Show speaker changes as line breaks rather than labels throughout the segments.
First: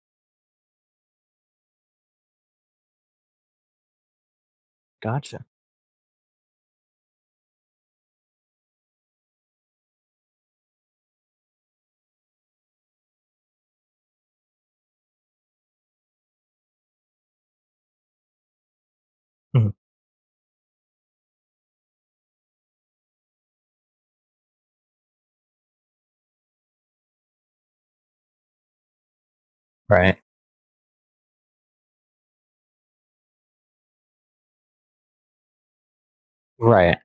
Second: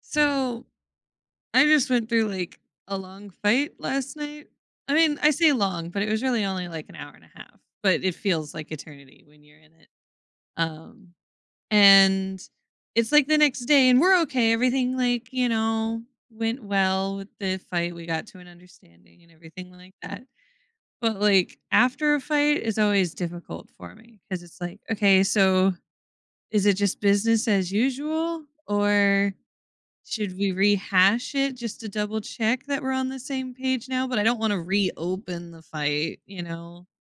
So I just went through like a long fight last night. I mean, I
Gotcha.
say long, but it was really only like an hour and a half, but it feels like eternity when you're in it. Um, and it's like the next day, and we're okay. Everything, went well with the fight. We got to an understanding and everything
Mhm.
like that. But like after a fight is always difficult for me because it's like, okay, so is it just business as usual? Or
Right.
should we rehash it just to double check that we're on the same page now? But I don't wanna reopen the fight?
Right.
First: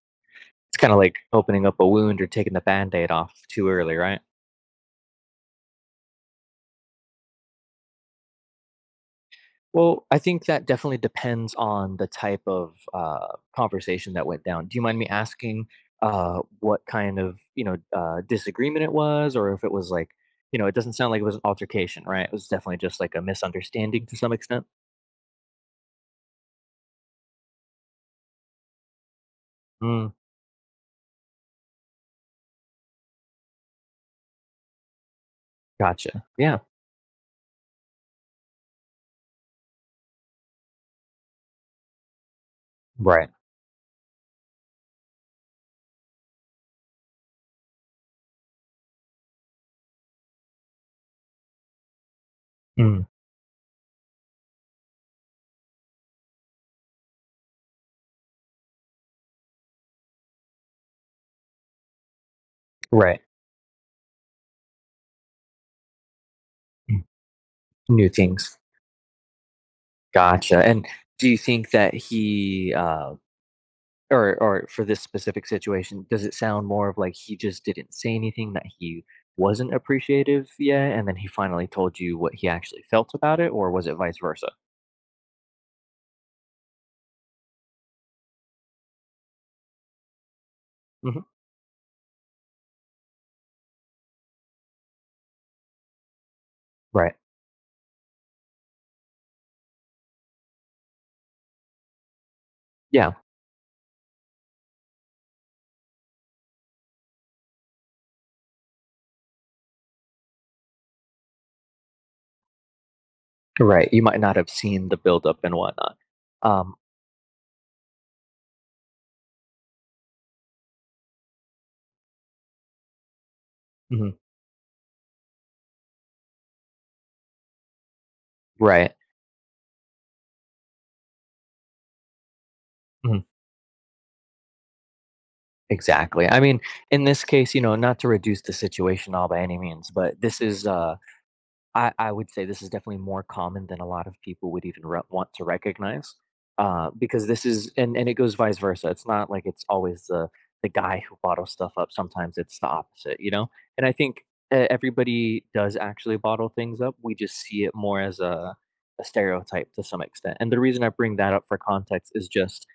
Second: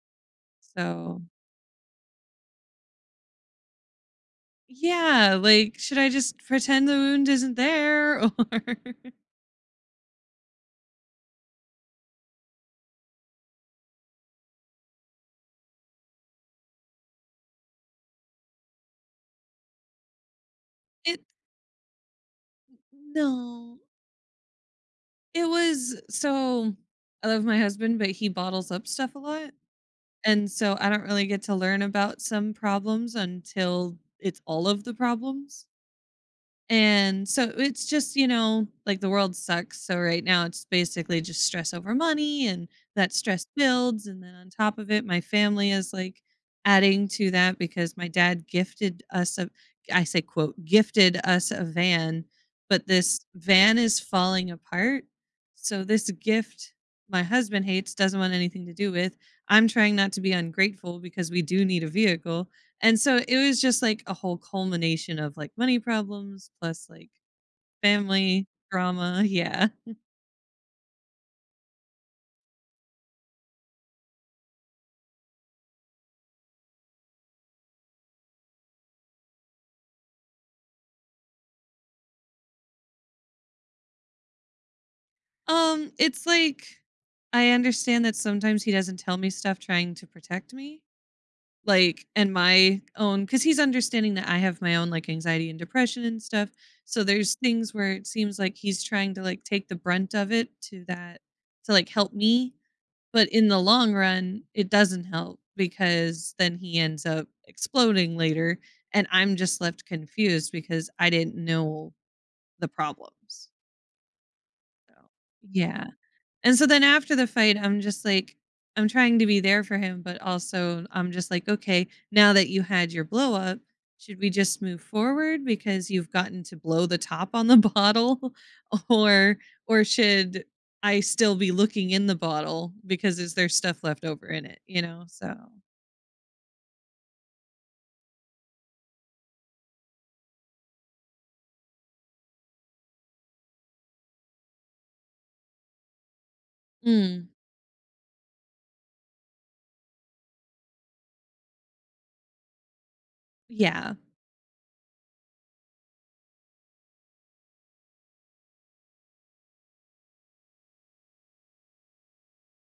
It's kinda like
So
opening up a wound or taking the Band-Aid off too early, right?
yeah, like, should I just pretend the wound isn't there? Or
Well, I think that definitely depends on the type of conversation that went down. Do you mind me asking, what kind of disagreement it was, or if it was like, it doesn't sound like
it
it was an altercation, right? It was definitely just like a
no.
misunderstanding to some extent?
It was so I love my husband, but he bottles up stuff a lot,
Mm,
and so I don't really get to learn about some problems until it's all of the problems.
gotcha. Yeah.
And so it's just like the world sucks. So right now it's basically just stress over money and that
Right.
stress builds. And then on top of it, my family is like adding to that because my dad gifted us a, I say, quote, gifted us a van, but
Mm.
this van is falling apart. So this gift my husband hates, doesn't want anything to do with. I'm trying not to be ungrateful because we do need a vehicle, and so
Right.
it was just like a whole culmination of like money problems plus
Mm.
like
New
family
things.
drama. Yeah.
Gotcha, and do you think that he, or for this specific situation, does it sound more of like he just didn't say anything, that he wasn't appreciative yet, and then he finally told you what he actually felt about it, or was it vice versa?
It's like I understand that sometimes he doesn't tell me stuff trying to protect me.
Mhm.
Like, and my own, because he's understanding that I have my own like anxiety and depression and stuff. So
Right.
there's things where it seems like he's trying to like take the brunt of it to that, to like help me.
Yeah.
But in the long run, it doesn't help because then he ends up exploding later, and I'm just left confused because I didn't know the problems.
Right. You might not have seen
So,
the buildup and
yeah.
whatnot.
And so
Um,
then after the fight, I'm just like, I'm trying to be there for him, but also I'm just like, okay, now that you had your blow up,
mhm.
should we just move forward because you've gotten to blow the top on the bottle,
Right.
or should I still be looking in the bottle because
Mhm.
is there stuff left over in it? So,
Exactly. I mean, in this case, not to reduce the situation all by any means, but this is I would say this is definitely more common than a lot of people would even re want to recognize, because
mm,
this is and it goes vice versa. It's not like it's always the guy who bottles stuff up. Sometimes it's the opposite, you know? And I
yeah.
think e everybody does actually bottle things up. We just see it more as a stereotype to some extent. And the reason I bring that up for context is just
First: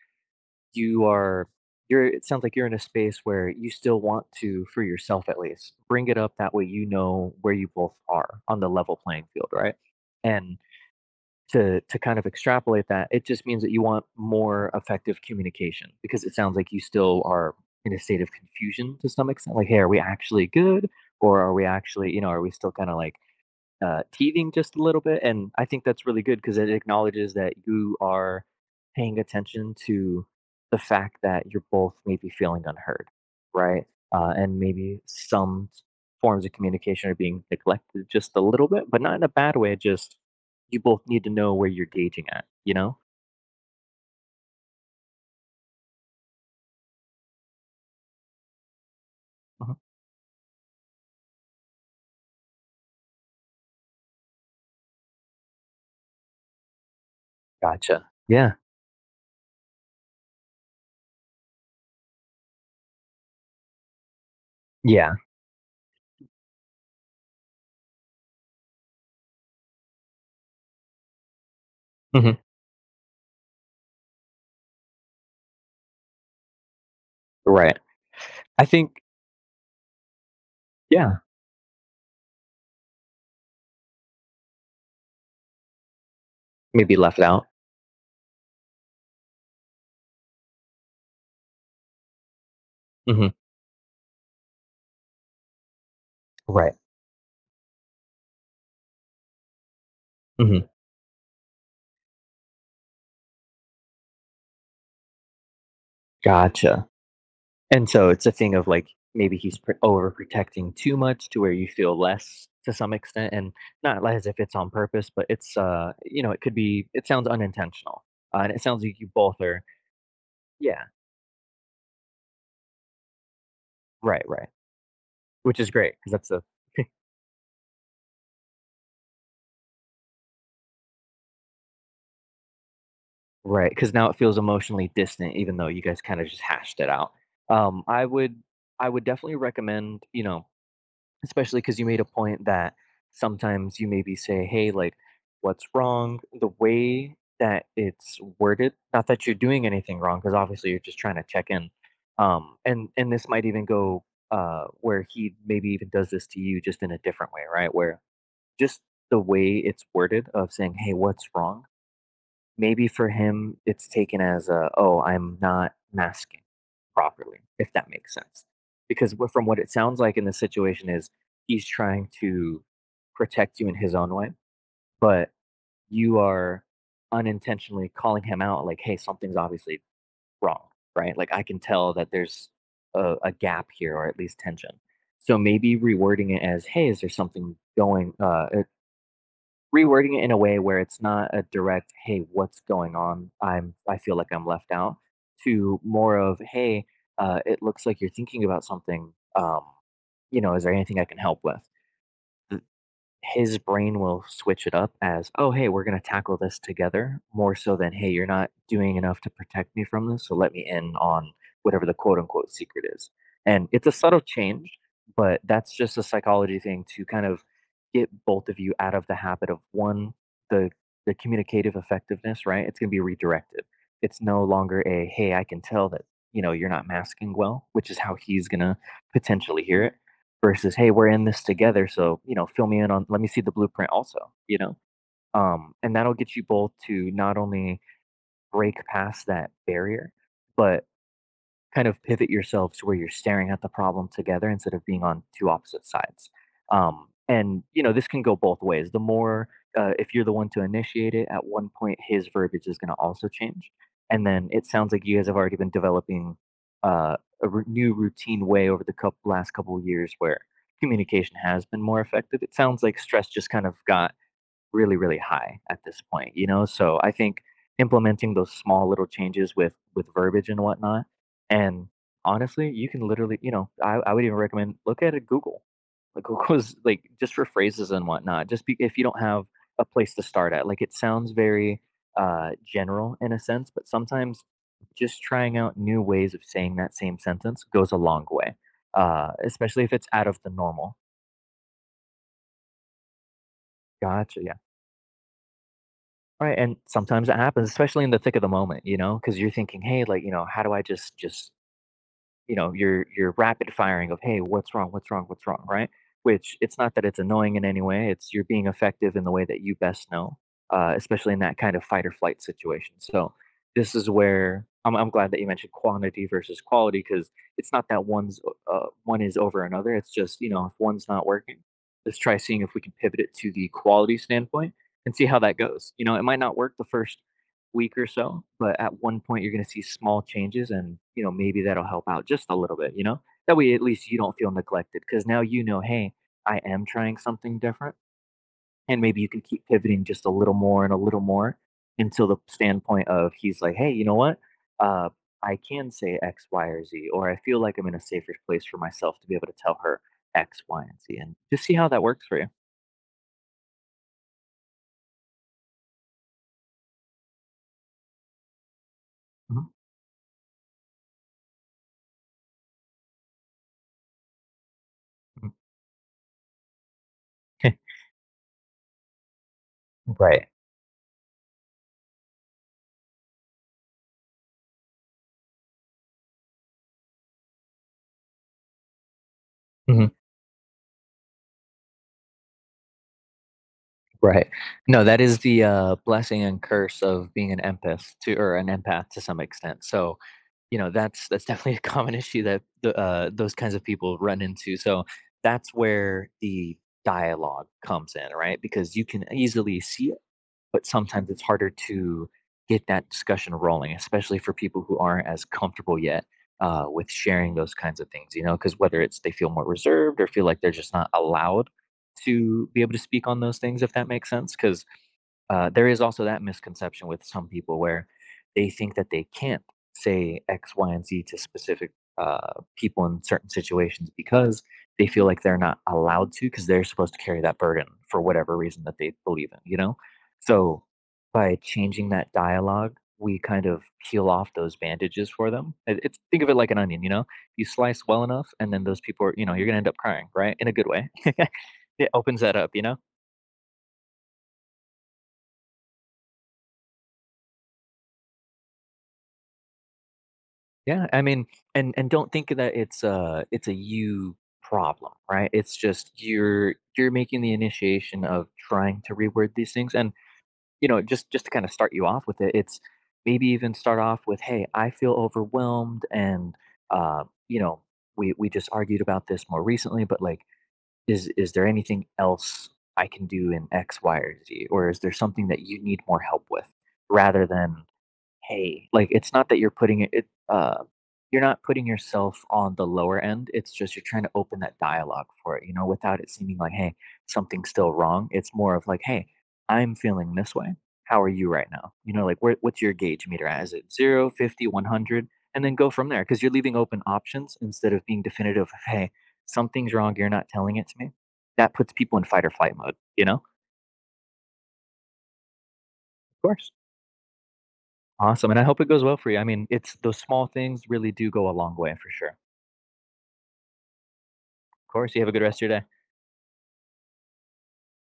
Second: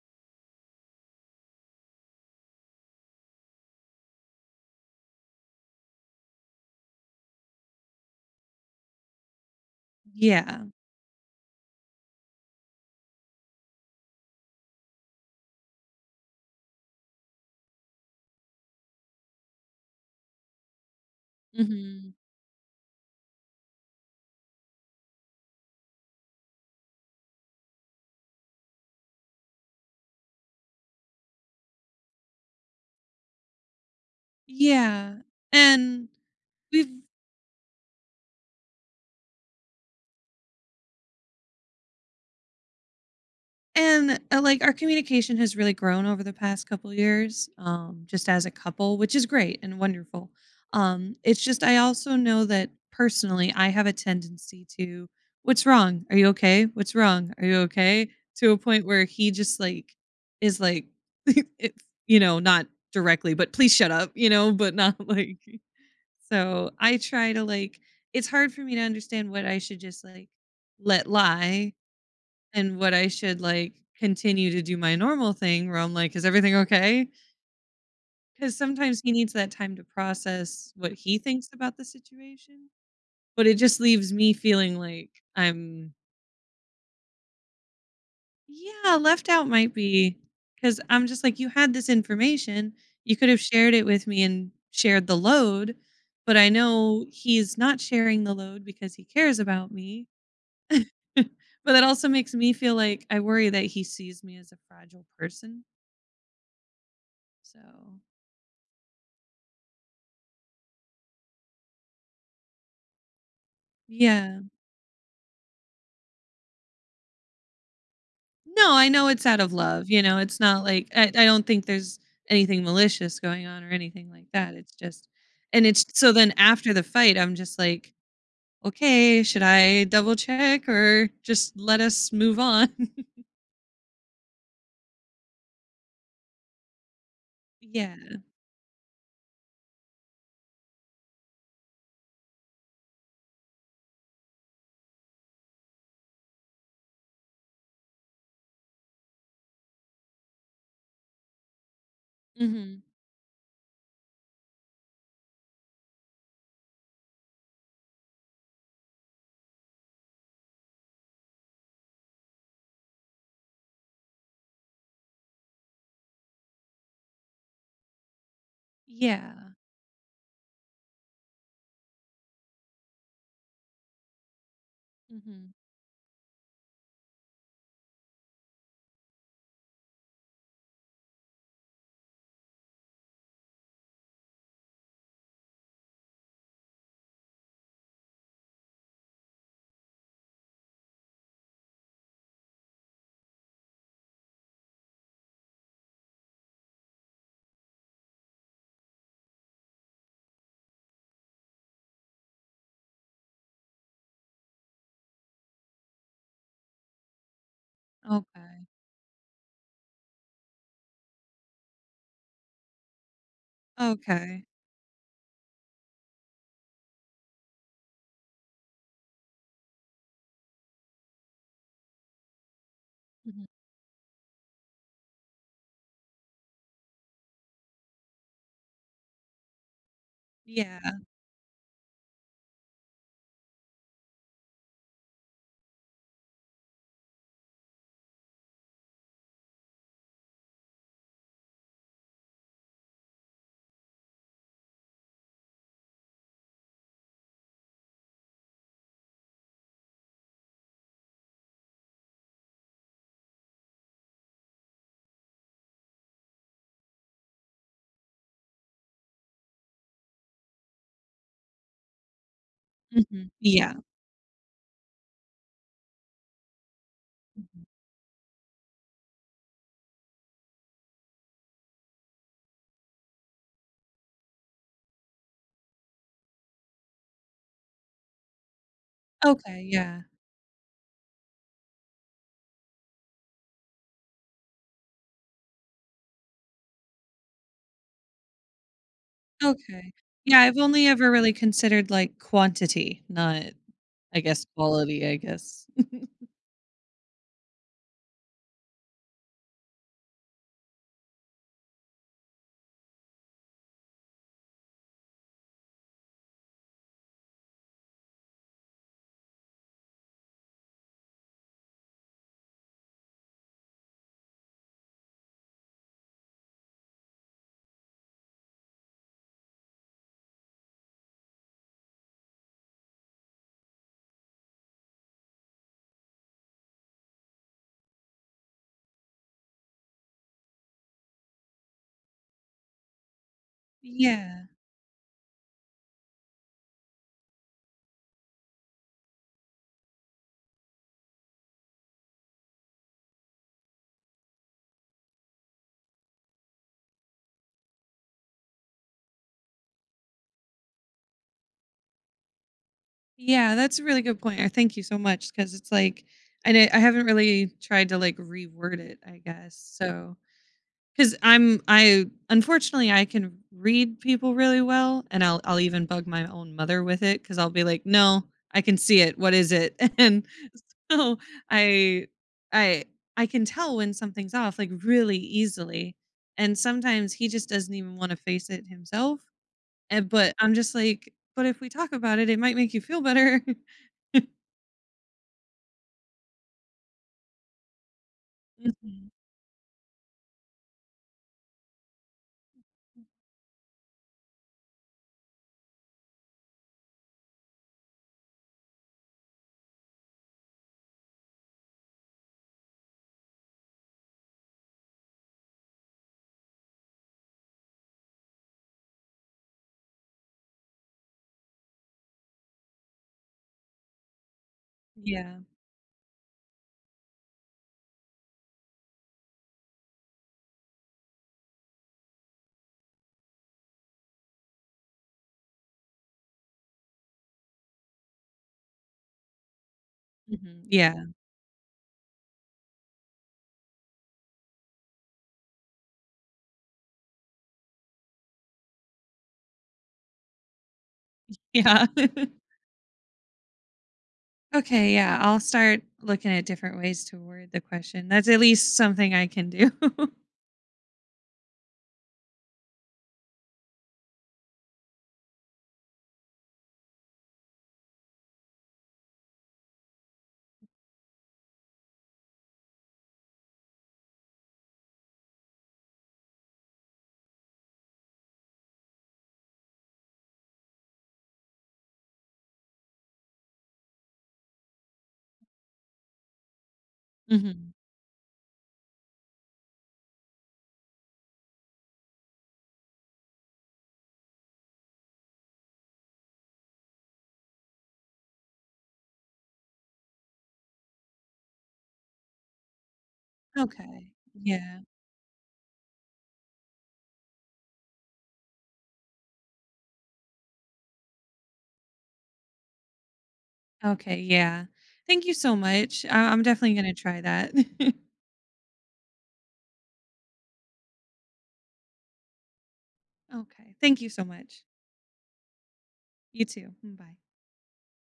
you are you're, it sounds like, you're in a space where you still want to, for yourself at least, bring it up that way, you know, where you both are on the level playing field, right? And
Yeah.
to kind of extrapolate that, it just means that you want more effective communication, because it sounds like you still are in a state of confusion to some extent, like, hey, are we actually good, or are we actually,
Mhm.
are we still kind of like, teething just a little bit? And I think that's really good because it acknowledges that you are paying attention to the fact that you're both maybe feeling unheard, right? And maybe
Yeah.
some
And
forms of
we've
communication are being neglected just a little bit, but not in a bad way. Just, you both need to know where you're gauging at, you know?
And, like, our communication has really grown over the past couple years, just as a couple, which is great
Mhm.
and wonderful. It's just I also know that personally, I have a tendency to, "What's wrong? Are you okay? What's wrong? Are you
Gotcha.
okay?" To
Yeah.
a point where he just, like, is like, it's not directly, but, "Please shut up," you know, but not
Yeah.
like so I try to, like it's hard for me to understand what I should just, like, let lie
Hmm.
and what I should like continue to do my normal thing where I'm like, is everything okay?
Right.
Because
I
sometimes
think,
he needs that time to process what
yeah,
he thinks about the situation. But it just leaves me feeling like I'm,
maybe left out.
yeah, left out might be because I'm just like, you had this information. You could
Hmm.
have shared it with me and shared the load. But I
Right.
know he's not sharing the load because he cares about me.
Hmm.
But that also makes me feel like I worry that he sees me as a fragile person.
Gotcha.
So
And so it's a thing of like, maybe he's overprotecting too much to where you feel less to some extent, and not like as if
yeah.
it's on purpose, but it's, it could be, it sounds unintentional. And it
No,
sounds
I
like
know
you
it's out
both
of
are.
love, it's not
Yeah.
like I don't think there's anything malicious going on or anything
Right,
like
right,
that, it's just
which
and
is
it's
great because
so
that's
then
a
after the fight, I'm just like, "Okay, should I double check or just let us move on?"
right, because now it feels emotionally distant even though you guys kind of just hashed it out. Um,
Yeah.
I would I would definitely recommend, especially because you made a point that sometimes you maybe say, hey, like, what's wrong? The way that it's worded, not that you're doing anything wrong, because obviously you're just trying to check in. Um,
Mhm.
and and this might even go, where he maybe even does this to you just in a different way, right? Where just the way it's worded of saying, hey, what's wrong? Maybe for him, it's taken as a, oh, I'm not masking properly, if that makes sense. Because from
Yeah.
what it sounds like in this situation is he's trying to protect you in his own way, but
Mhm.
you are unintentionally calling him out like, hey, something's obviously wrong, right? Like I can tell that there's a gap here or at least tension. So maybe rewording it as, hey, is there something going, rewording it in a way where it's not a direct, "Hey, what's going on? I feel like I'm left out," to more of, "Hey, it looks like you're thinking about something. You know, is there anything I can help with?" His brain will switch it up as, "Oh, hey, we're gonna tackle this together," more so than, "Hey, you're not
Okay.
doing enough to protect me from this, so let me in on whatever the quote unquote secret is." And it's a subtle
Okay.
change, but that's just a psychology thing to kind of get both of you out of the habit of one, the the communicative effectiveness, right? It's gonna be
Mhm.
redirected. It's no longer a, "Hey, I can tell that, you know, you're not masking well," which is how he's gonna potentially hear it versus,
Yeah.
"Hey, we're in this together, so, you know, fill me in on, let me see the blueprint also," you know? And that'll get you both to not only break past that barrier, but kind of pivot yourself to where you're staring at the problem together instead of being on two opposite sides. And you know, this can go both ways. The more, if you're the one to initiate it, at one point his verbiage is going to also change, and then it sounds like you guys have already been developing, uh, a new routine way over the last couple of years where communication has been more effective. It sounds like stress
Mhm.
just kind
Yeah.
of got really, really high at this point, you know? So I think
Mhm.
implementing those small little changes with verbiage and whatnot, and honestly, you can literally, you know, I would even recommend, look at it, Google. Like, Google's, like, just for phrases and whatnot. Just be, if you don't have
Okay,
a
yeah.
place to start at, like, it sounds very, general in a sense, but sometimes just trying out new ways of saying that same sentence goes a long way, especially
Okay.
if it's out
Yeah,
of the
I've only
normal.
ever really considered, like, quantity, not, I
Gotcha.
guess,
Yeah.
quality, I guess.
Right, and sometimes it happens, especially in the thick of the moment, you know, because 'cause you're thinking, "Hey, like, you know, how do I just you know, your rapid firing of, 'Hey, what's wrong? What's wrong? What's wrong?'" Right? Which, it's not that it's annoying in any way. It's, you're being effective in the way that you best know, especially in that kind of fight or flight situation. So this is where I'm glad that you mentioned quantity versus quality, because it's not that one is over another. It's just, you know, if one's not working, let's try seeing if we can pivot it to the quality standpoint and see how that goes. You know, it might not work the first week or so, but at one point you're going to see small changes and, you know, maybe that'll help out just a little bit, you know? That way at least you don't
Yeah.
feel neglected, because now you know, hey, I am trying something different. And maybe you can keep pivoting just a little more and a little more until the standpoint of, he's like, hey, you know what? Uh, I can say X, Y, or Z, or I feel like I'm in a safer place for myself to be able to tell her X, Y, and Z, and just see how that works for you.
Yeah, that's a really good point, or thank you so much because it's like and I d I haven't really tried to, like, reword it, I guess. So, because 'cause I'm I unfortunately, I can read people really well, and I'll
Mhm.
I'll even bug my own mother with it because 'cause I'll be like, "No, I can see it, what is it?" And
Right.
so I I I can tell when something's off, like, really easily, and sometimes he just doesn't even wanna face it himself. And
Mhm.
but I'm just like, "But if we talk about it, it might make you feel better."
Right. No, that is the, blessing and curse of being an empath, to, or an
Mhm.
empath to some extent. So, you know, that's definitely a common issue that the, those kinds of people run into. So that's where the dialogue comes in, right? Because you can easily see, but sometimes it's harder to get that discussion rolling, especially for people who aren't as comfortable yet, with sharing those kinds of things, you know, because whether it's they feel more reserved or feel like they're just not allowed to be able to speak on those things, if that makes sense. Because,
Yeah.
there is also that misconception with some people where they think that they can't say X, Y, and Z to specific, people in certain situations because they feel like they're not allowed to, because they're supposed to carry that burden for whatever reason that they believe in, you know?
Mhm.
So
Yeah.
by changing that dialogue, we kind of peel off those bandages for them. It- It's Think of it like an onion, you know. You slice well enough, and then those people are, you know, you're gonna end up crying, right? In a good way.
Yeah.
It opens that up, you know?
Okay, yeah, I'll start looking at different ways to word the question. That's at least something I can do.
Yeah, I mean, and don't think that it's a, you problem, right? It's just you're making the initiation of trying to reword these things, and you know, just to kind of start you off with it, it's maybe even start off with, "Hey, I feel overwhelmed," and, you know, we just argued about this more recently, but like, is there anything else I can do in X, Y, or Z, or is there something that you need more help with, rather
Mhm.
than, hey, like, it's not that you're putting it, you're not putting yourself on the lower end, it's just you're trying to open that dialogue for it, you know, without it seeming like, "Hey, something's still wrong." It's more of like, "Hey, I'm feeling this way. How are you right now?" You know, like, where, what's your gauge meter at? Is it
Okay.
0, 50,
Yeah.
100? And then go from there, because 'cause you're leaving open options instead of being definitive, of, "Hey, something's wrong, you're not telling it to me." That puts people in fight or flight mode, you know? Of
Okay, yeah. Thank you so much. I'm
course.
definitely gonna try that.
Awesome, and I hope it goes well for you. I mean, it's those small things really do go a long way for sure. Of
Okay. Thank you so much.
course, you have a good rest of your day.
You too. Mm, bye.